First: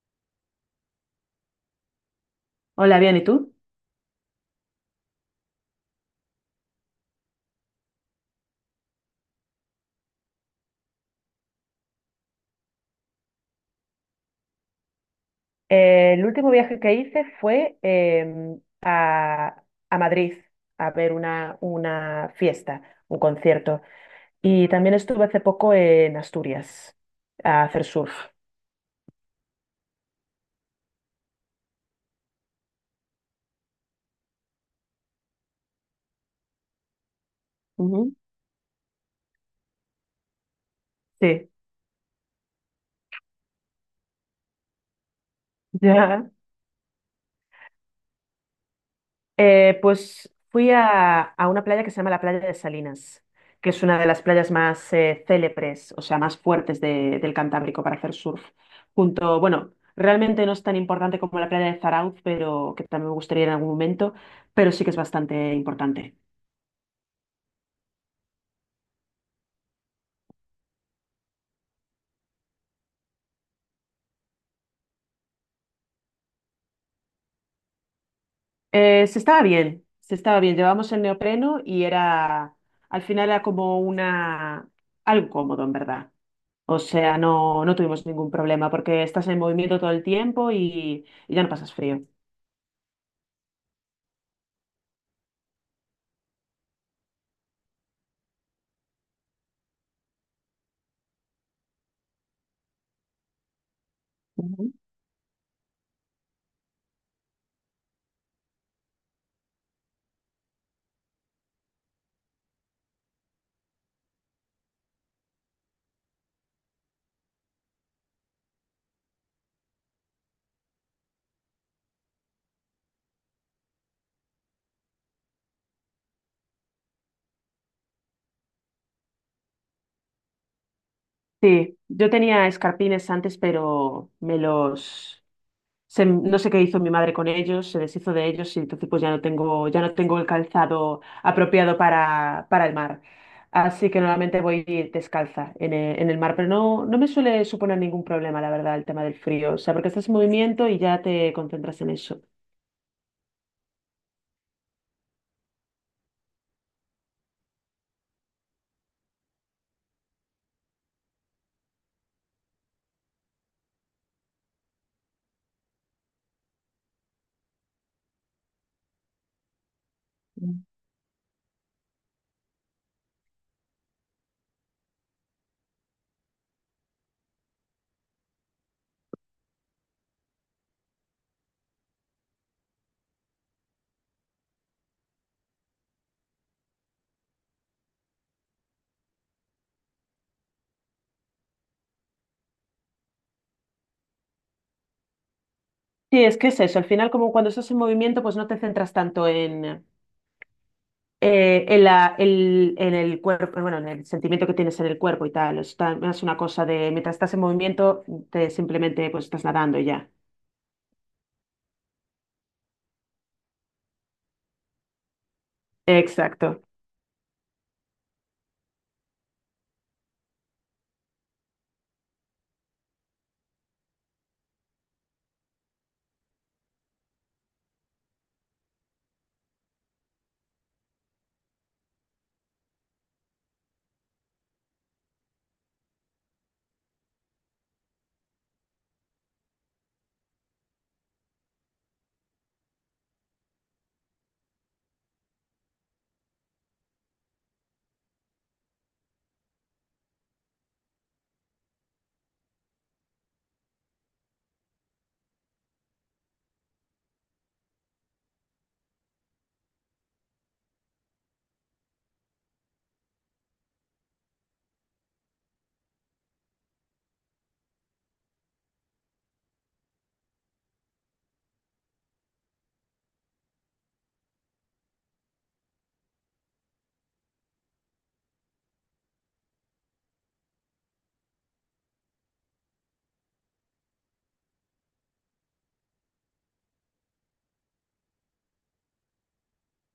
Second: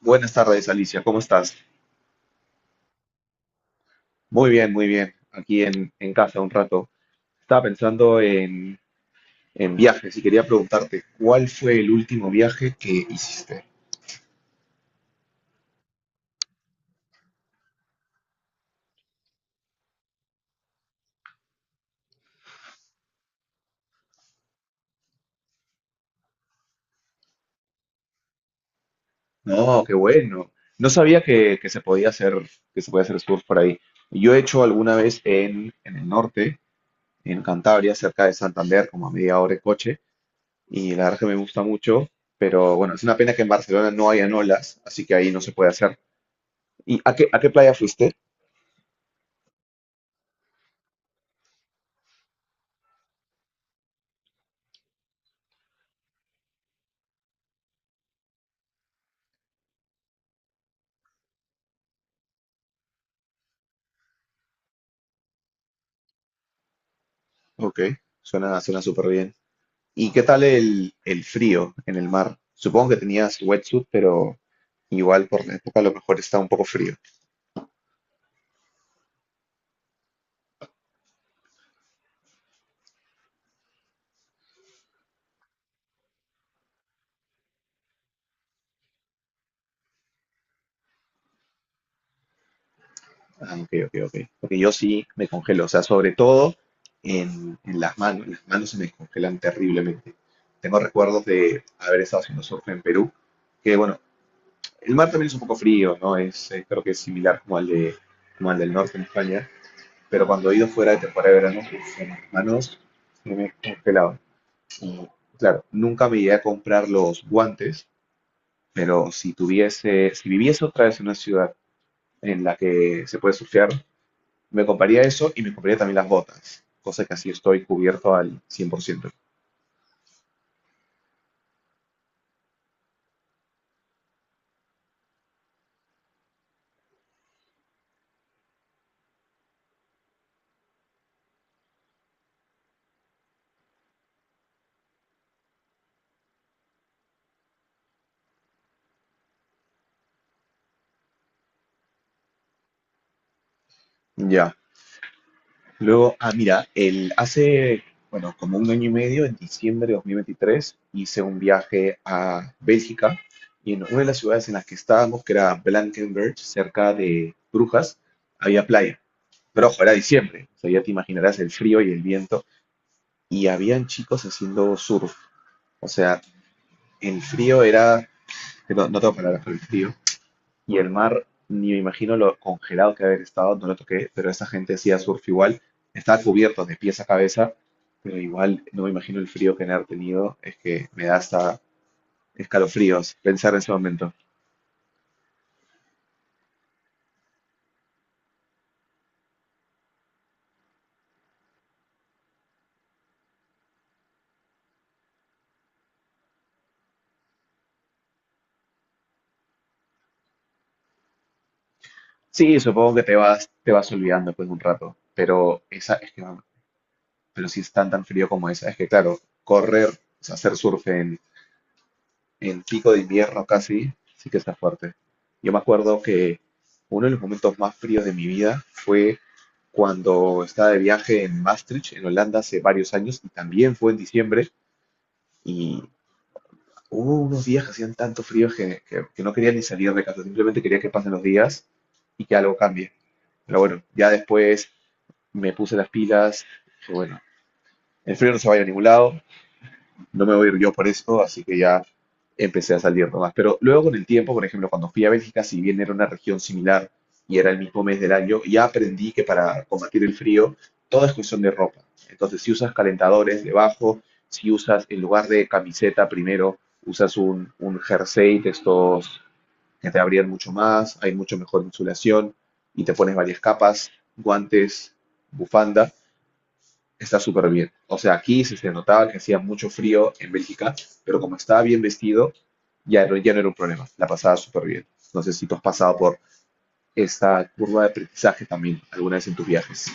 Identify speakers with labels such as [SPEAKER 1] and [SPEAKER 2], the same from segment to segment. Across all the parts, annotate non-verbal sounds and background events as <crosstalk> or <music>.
[SPEAKER 1] Buenas tardes, Alicia, ¿cómo estás?
[SPEAKER 2] Hola, bien, ¿y tú?
[SPEAKER 1] Muy bien, muy bien. Aquí en casa un rato. Estaba pensando en viajes y quería preguntarte, ¿cuál fue el último viaje que hiciste?
[SPEAKER 2] El último viaje que hice fue a Madrid a ver una fiesta, un concierto. Y también estuve hace poco en Asturias a hacer surf.
[SPEAKER 1] No, qué bueno. No sabía que se podía hacer surf por ahí. Yo he hecho alguna vez en el norte, en Cantabria,
[SPEAKER 2] Ujú.
[SPEAKER 1] cerca de Santander, como a media hora de coche, y la verdad que me
[SPEAKER 2] Sí,
[SPEAKER 1] gusta mucho, pero bueno, es una pena que en Barcelona no hayan olas, así que ahí no se puede
[SPEAKER 2] <laughs>
[SPEAKER 1] hacer.
[SPEAKER 2] ya.
[SPEAKER 1] ¿Y a qué playa fuiste?
[SPEAKER 2] Pues fui a una playa que se llama la playa de Salinas, que es una de las playas más célebres, o sea, más fuertes del Cantábrico para hacer surf. Junto, bueno, realmente no es tan importante como la playa de Zarauz, pero que también me gustaría ir en algún momento, pero sí que es bastante importante.
[SPEAKER 1] Ok, suena súper bien. ¿Y qué tal el frío en el mar? Supongo que tenías wetsuit, pero igual por la época a lo mejor está un poco frío.
[SPEAKER 2] Se estaba bien. Llevábamos el neopreno y era, al final era como una, algo cómodo, en verdad. O sea, no tuvimos ningún problema porque estás en movimiento todo el tiempo y ya no pasas frío.
[SPEAKER 1] Ah, ok, ok, ok. Porque yo sí me congelo, o sea, sobre todo en las manos. Las manos se me congelan terriblemente. Tengo recuerdos de haber estado haciendo surf en Perú, que bueno,
[SPEAKER 2] Ujú.
[SPEAKER 1] el mar también es un poco frío, ¿no? Es, creo que es similar como al del norte en España, pero cuando he ido fuera de temporada de verano, uf, en las manos se me congelaban. Mm, Claro, nunca me llegué a comprar los guantes, pero si tuviese, si viviese otra vez en una ciudad en la que se puede surfear, me compraría eso y me compraría también las botas, cosa que así estoy cubierto al 100%.
[SPEAKER 2] Sí, yo tenía escarpines antes, pero me los... no sé qué hizo mi madre con ellos, se deshizo de ellos y entonces pues ya no tengo el calzado apropiado para el mar. Así que normalmente voy descalza en en el mar, pero no me suele suponer ningún problema, la verdad, el tema del frío. O sea, porque estás en movimiento y ya te concentras en eso.
[SPEAKER 1] Ya. Luego, ah, mira, hace, bueno, como un año y medio, en diciembre de 2023 hice un viaje a Bélgica y en una de las ciudades en las que estábamos, que era Blankenberge, cerca de Brujas, había playa. Pero ojo, era diciembre, o sea, ya te imaginarás el frío y el viento. Y habían chicos haciendo surf. O sea, el frío era, que no, no tengo palabras para el frío. Y el mar, ni me imagino lo congelado que haber estado, no lo toqué, pero esa gente hacía surf igual. Estaba cubierto de pies a cabeza, pero igual no me imagino el frío que han de haber tenido. Es que me da hasta escalofríos pensar en ese momento.
[SPEAKER 2] Sí, es que es eso. Al final, como cuando estás en movimiento, pues no te centras tanto en el cuerpo, bueno, en el sentimiento que tienes en el cuerpo y tal. Es una cosa de mientras estás en movimiento, te simplemente pues estás nadando y ya.
[SPEAKER 1] Sí, supongo que te vas olvidando después de un rato, pero esa es que
[SPEAKER 2] Exacto.
[SPEAKER 1] pero si es tan tan frío como es que claro, correr, o sea, hacer surf en pico de invierno casi, sí que está fuerte. Yo me acuerdo que uno de los momentos más fríos de mi vida fue cuando estaba de viaje en Maastricht, en Holanda, hace varios años, y también fue en diciembre, y hubo unos días que hacían tanto frío que no quería ni salir de casa, simplemente quería que pasen los días y que algo cambie. Pero bueno, ya después me puse las pilas, dije, bueno, el frío no se va a ir a ningún lado, no me voy a ir yo por esto, así que ya empecé a salir nomás. Pero luego con el tiempo, por ejemplo, cuando fui a Bélgica, si bien era una región similar y era el mismo mes del año, ya aprendí que para combatir el frío todo es cuestión de ropa. Entonces, si usas calentadores debajo, si usas en lugar de camiseta primero, usas un jersey de estos que te abrían mucho más, hay mucho mejor insulación y te pones varias capas, guantes, bufanda. Está súper bien. O sea, aquí se notaba que hacía mucho frío en Bélgica, pero como estaba bien vestido, ya no, ya no era un problema. La pasaba súper bien. No sé si tú has pasado por esta curva de aprendizaje también alguna vez en tus viajes.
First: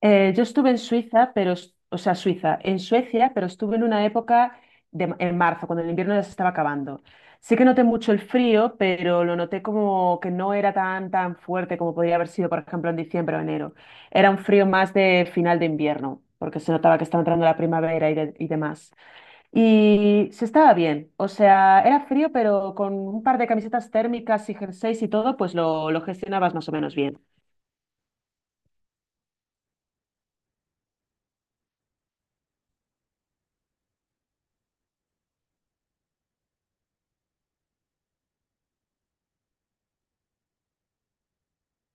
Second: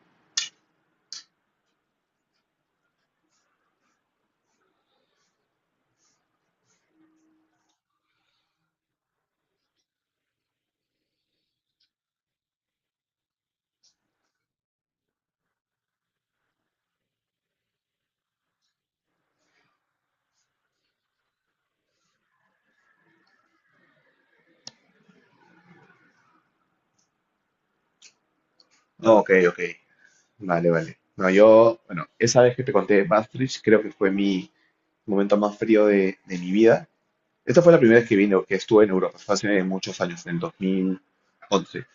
[SPEAKER 2] Yo estuve en Suiza, pero, en Suecia, pero estuve en una época en marzo, cuando el invierno ya se estaba acabando. Sí que noté mucho el frío, pero lo noté como que no era tan fuerte como podría haber sido, por ejemplo, en diciembre o enero. Era un frío más de final de invierno, porque se notaba que estaba entrando la primavera y demás. Y se estaba bien, o sea, era frío, pero con un par de camisetas térmicas y jerseys y todo, pues lo gestionabas más o menos bien.
[SPEAKER 1] No, ok, ok. Vale, vale. No, yo, bueno, esa vez que te conté de Maastricht, creo que fue mi momento más frío de mi vida. Esta fue la primera vez que vine, que estuve en Europa. Fue hace muchos años, en el 2011.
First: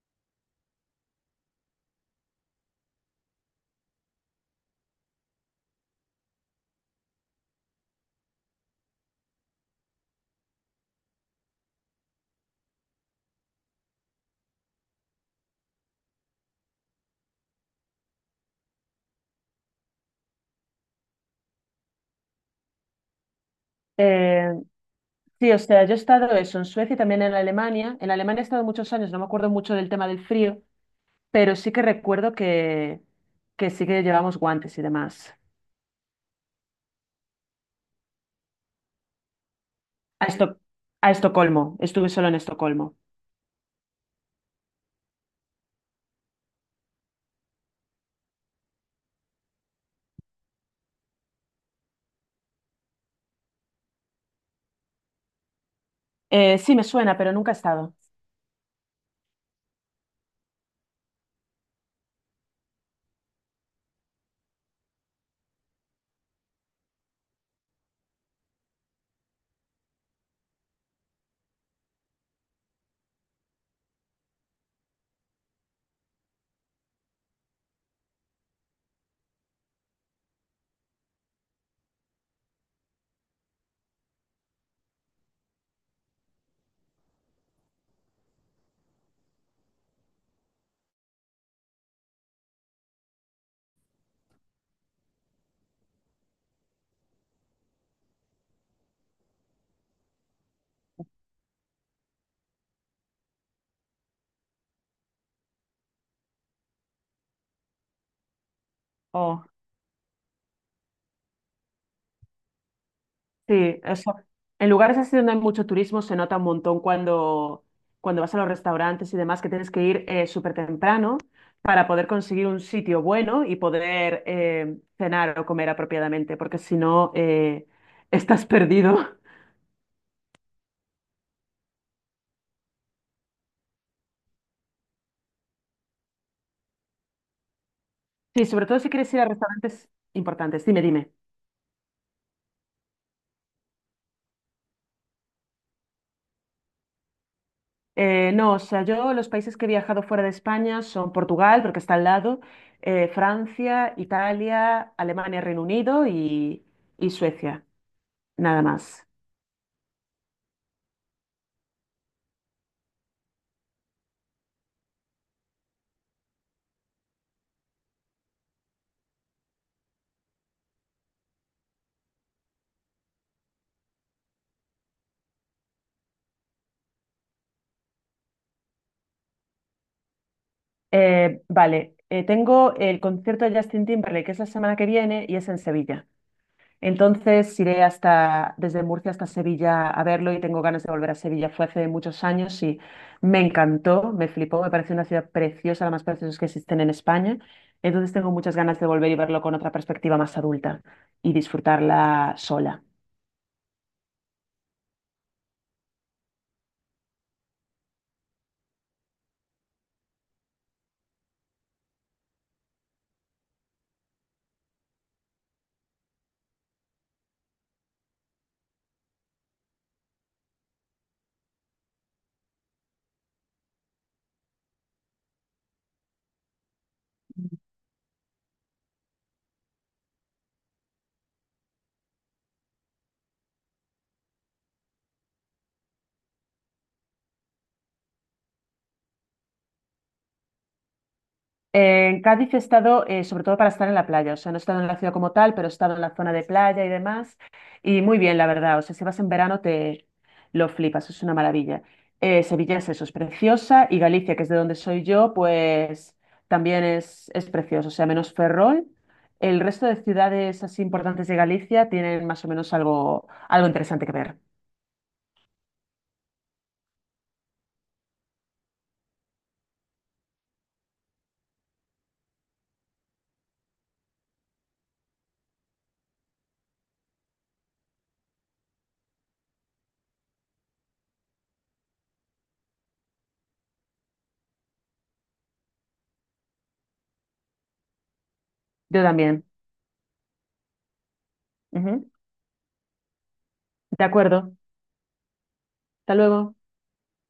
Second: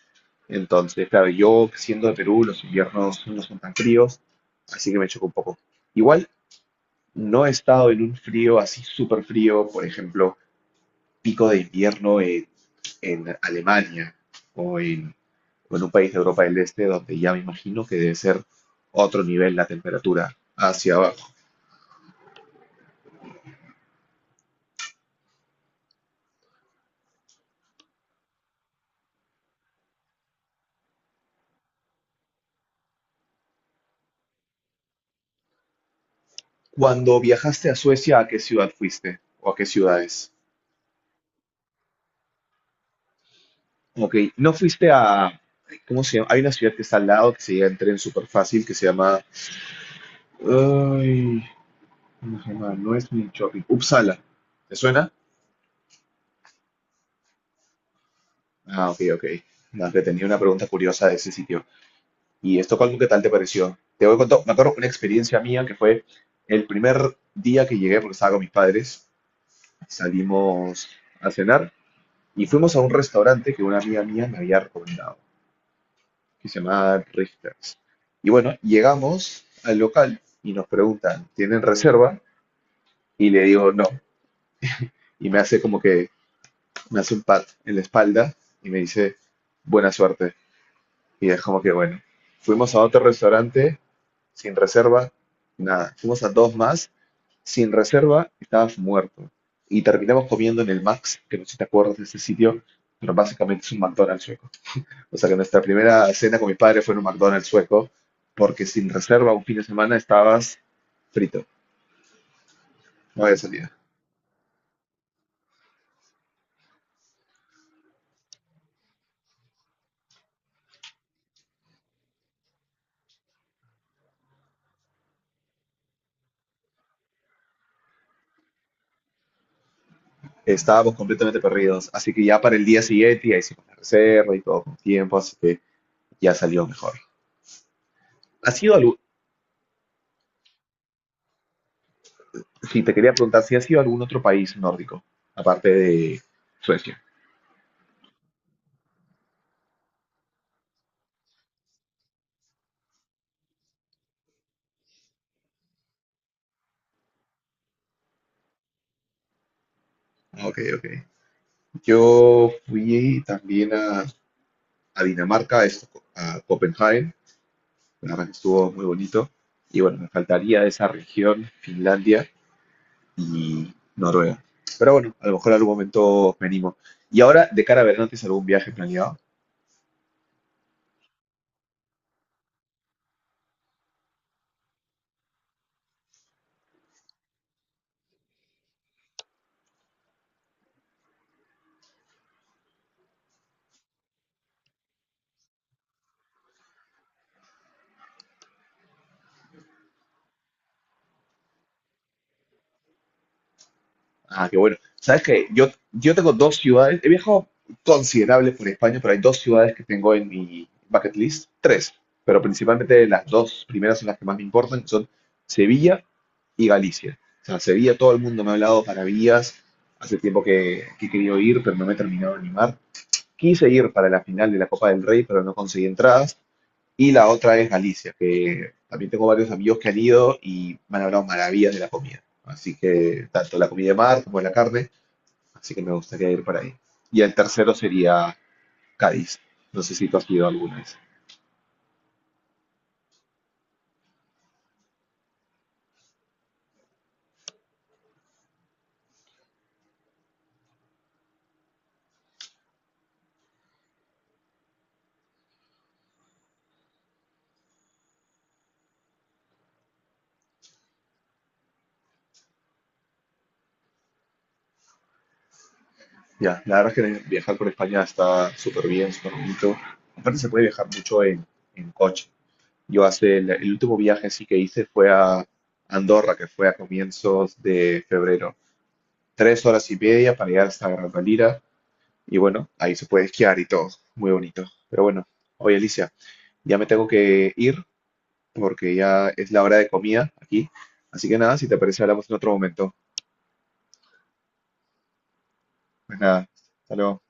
[SPEAKER 1] Entonces, claro, yo siendo de Perú, los inviernos no son tan fríos, así que me chocó un poco. Igual no he estado en un frío así súper frío, por ejemplo, pico de invierno en Alemania o en, o en un país de Europa del Este, donde ya me imagino que debe ser otro nivel la temperatura hacia abajo.
[SPEAKER 2] Eh, sí, o sea, yo he estado eso en Suecia y también en Alemania. En Alemania he estado muchos años, no me acuerdo mucho del tema del frío, pero sí que recuerdo que sí que llevamos guantes y demás.
[SPEAKER 1] Cuando viajaste a Suecia, ¿a qué ciudad fuiste? ¿O a qué
[SPEAKER 2] A
[SPEAKER 1] ciudades?
[SPEAKER 2] Esto- a Estocolmo, estuve solo en Estocolmo.
[SPEAKER 1] Ok, no fuiste a... ¿Cómo se llama? Hay una ciudad que está al lado que se llega en tren súper fácil, que se llama Ay, ¿cómo se llama? No es mi shopping. Uppsala. ¿Te suena?
[SPEAKER 2] Sí, me suena, pero nunca he estado.
[SPEAKER 1] Ah, ok, ok. No, que tenía una pregunta curiosa de ese sitio. ¿Y Estocolmo qué tal te pareció? Te voy a contar, me acuerdo una experiencia mía que fue el primer día que llegué, porque estaba con mis padres, salimos a cenar y fuimos a un restaurante que una amiga mía me había recomendado, que se llamaba Richters. Y bueno, llegamos al local y nos preguntan, ¿tienen reserva? Y le digo, no. Y me hace como que, me hace un pat en la espalda y me dice buena suerte. Y es como que bueno, fuimos a otro restaurante sin reserva, nada. Fuimos a dos más sin reserva, estabas muerto. Y terminamos comiendo en el Max, que no sé si te acuerdas de ese sitio, pero básicamente es un McDonald's sueco. O sea que nuestra primera cena con mi padre fue en un McDonald's sueco, porque sin reserva un
[SPEAKER 2] Oh.
[SPEAKER 1] fin de semana estabas frito, no había salida.
[SPEAKER 2] Sí, eso. En lugares así donde hay mucho turismo se nota un montón cuando vas a los restaurantes y demás que tienes que ir súper temprano para poder conseguir un sitio bueno y poder cenar o comer apropiadamente, porque si no estás perdido. <laughs>
[SPEAKER 1] Estábamos completamente perdidos, así que ya para el día siguiente ya hicimos la reserva y todo con tiempo, así que ya salió mejor.
[SPEAKER 2] Sí,
[SPEAKER 1] ¿Ha
[SPEAKER 2] sobre
[SPEAKER 1] sido
[SPEAKER 2] todo si
[SPEAKER 1] algún,
[SPEAKER 2] quieres ir a restaurantes importantes. Dime, dime.
[SPEAKER 1] sí, te quería preguntar si ha sido algún otro país nórdico, aparte de Suecia?
[SPEAKER 2] No, o sea, yo los países que he viajado fuera de España son Portugal, porque está al lado, Francia, Italia, Alemania, Reino Unido y Suecia, nada más.
[SPEAKER 1] Ok, ok. Yo fui también a Dinamarca, a Copenhague, la verdad que estuvo muy bonito. Y bueno, me faltaría esa región, Finlandia y Noruega. Pero bueno, a lo mejor en algún momento venimos. Y ahora, de cara a verano, ¿tienes algún viaje planeado?
[SPEAKER 2] Vale, tengo el concierto de Justin Timberlake, que es la semana que viene y es en Sevilla. Entonces iré hasta, desde Murcia hasta Sevilla a verlo y tengo ganas de volver a Sevilla. Fue hace muchos años y me encantó, me flipó, me pareció una ciudad preciosa, la más preciosa que existen en España. Entonces tengo muchas ganas de volver y verlo con otra perspectiva más adulta y disfrutarla sola.
[SPEAKER 1] Ah, qué bueno. Sabes que yo tengo dos ciudades, he viajado considerable por España, pero hay dos ciudades que tengo en mi bucket list, tres, pero principalmente las dos primeras son las que más me importan, que son Sevilla y Galicia. O sea, Sevilla todo el mundo me ha hablado maravillas, hace tiempo que he querido ir, pero no me he terminado de animar. Quise ir para la final de la Copa del Rey, pero no conseguí entradas. Y la otra es Galicia, que también tengo varios amigos que han ido y me han hablado maravillas de la comida. Así que tanto la comida de mar como la carne, así que me gustaría ir para ahí. Y el tercero sería Cádiz. No sé si tú has ido alguna vez.
[SPEAKER 2] En Cádiz he estado sobre todo para estar en la playa, o sea, no he estado en la ciudad como tal, pero he estado en la zona de playa y demás, y muy bien, la verdad, o sea, si vas en verano te lo flipas, es una maravilla. Sevilla es eso, es preciosa, y Galicia, que es de donde soy yo, pues también es precioso, o sea, menos Ferrol, el resto de ciudades así importantes de Galicia tienen más o menos algo, algo interesante que ver.
[SPEAKER 1] Ya, la verdad es que viajar por España está súper bien, súper bonito. Aparte se puede viajar mucho en coche. Yo hace el último viaje sí que hice fue a Andorra, que fue a comienzos de febrero. 3 horas y media para llegar hasta Gran Valira. Y bueno, ahí se puede esquiar y todo. Muy bonito. Pero bueno, oye Alicia, ya me tengo que ir porque
[SPEAKER 2] Yo
[SPEAKER 1] ya
[SPEAKER 2] también.
[SPEAKER 1] es la hora de comida aquí. Así que nada, si te parece,
[SPEAKER 2] Ujú.
[SPEAKER 1] hablamos en otro momento.
[SPEAKER 2] De acuerdo, hasta
[SPEAKER 1] Pues nada,
[SPEAKER 2] luego.
[SPEAKER 1] hasta luego.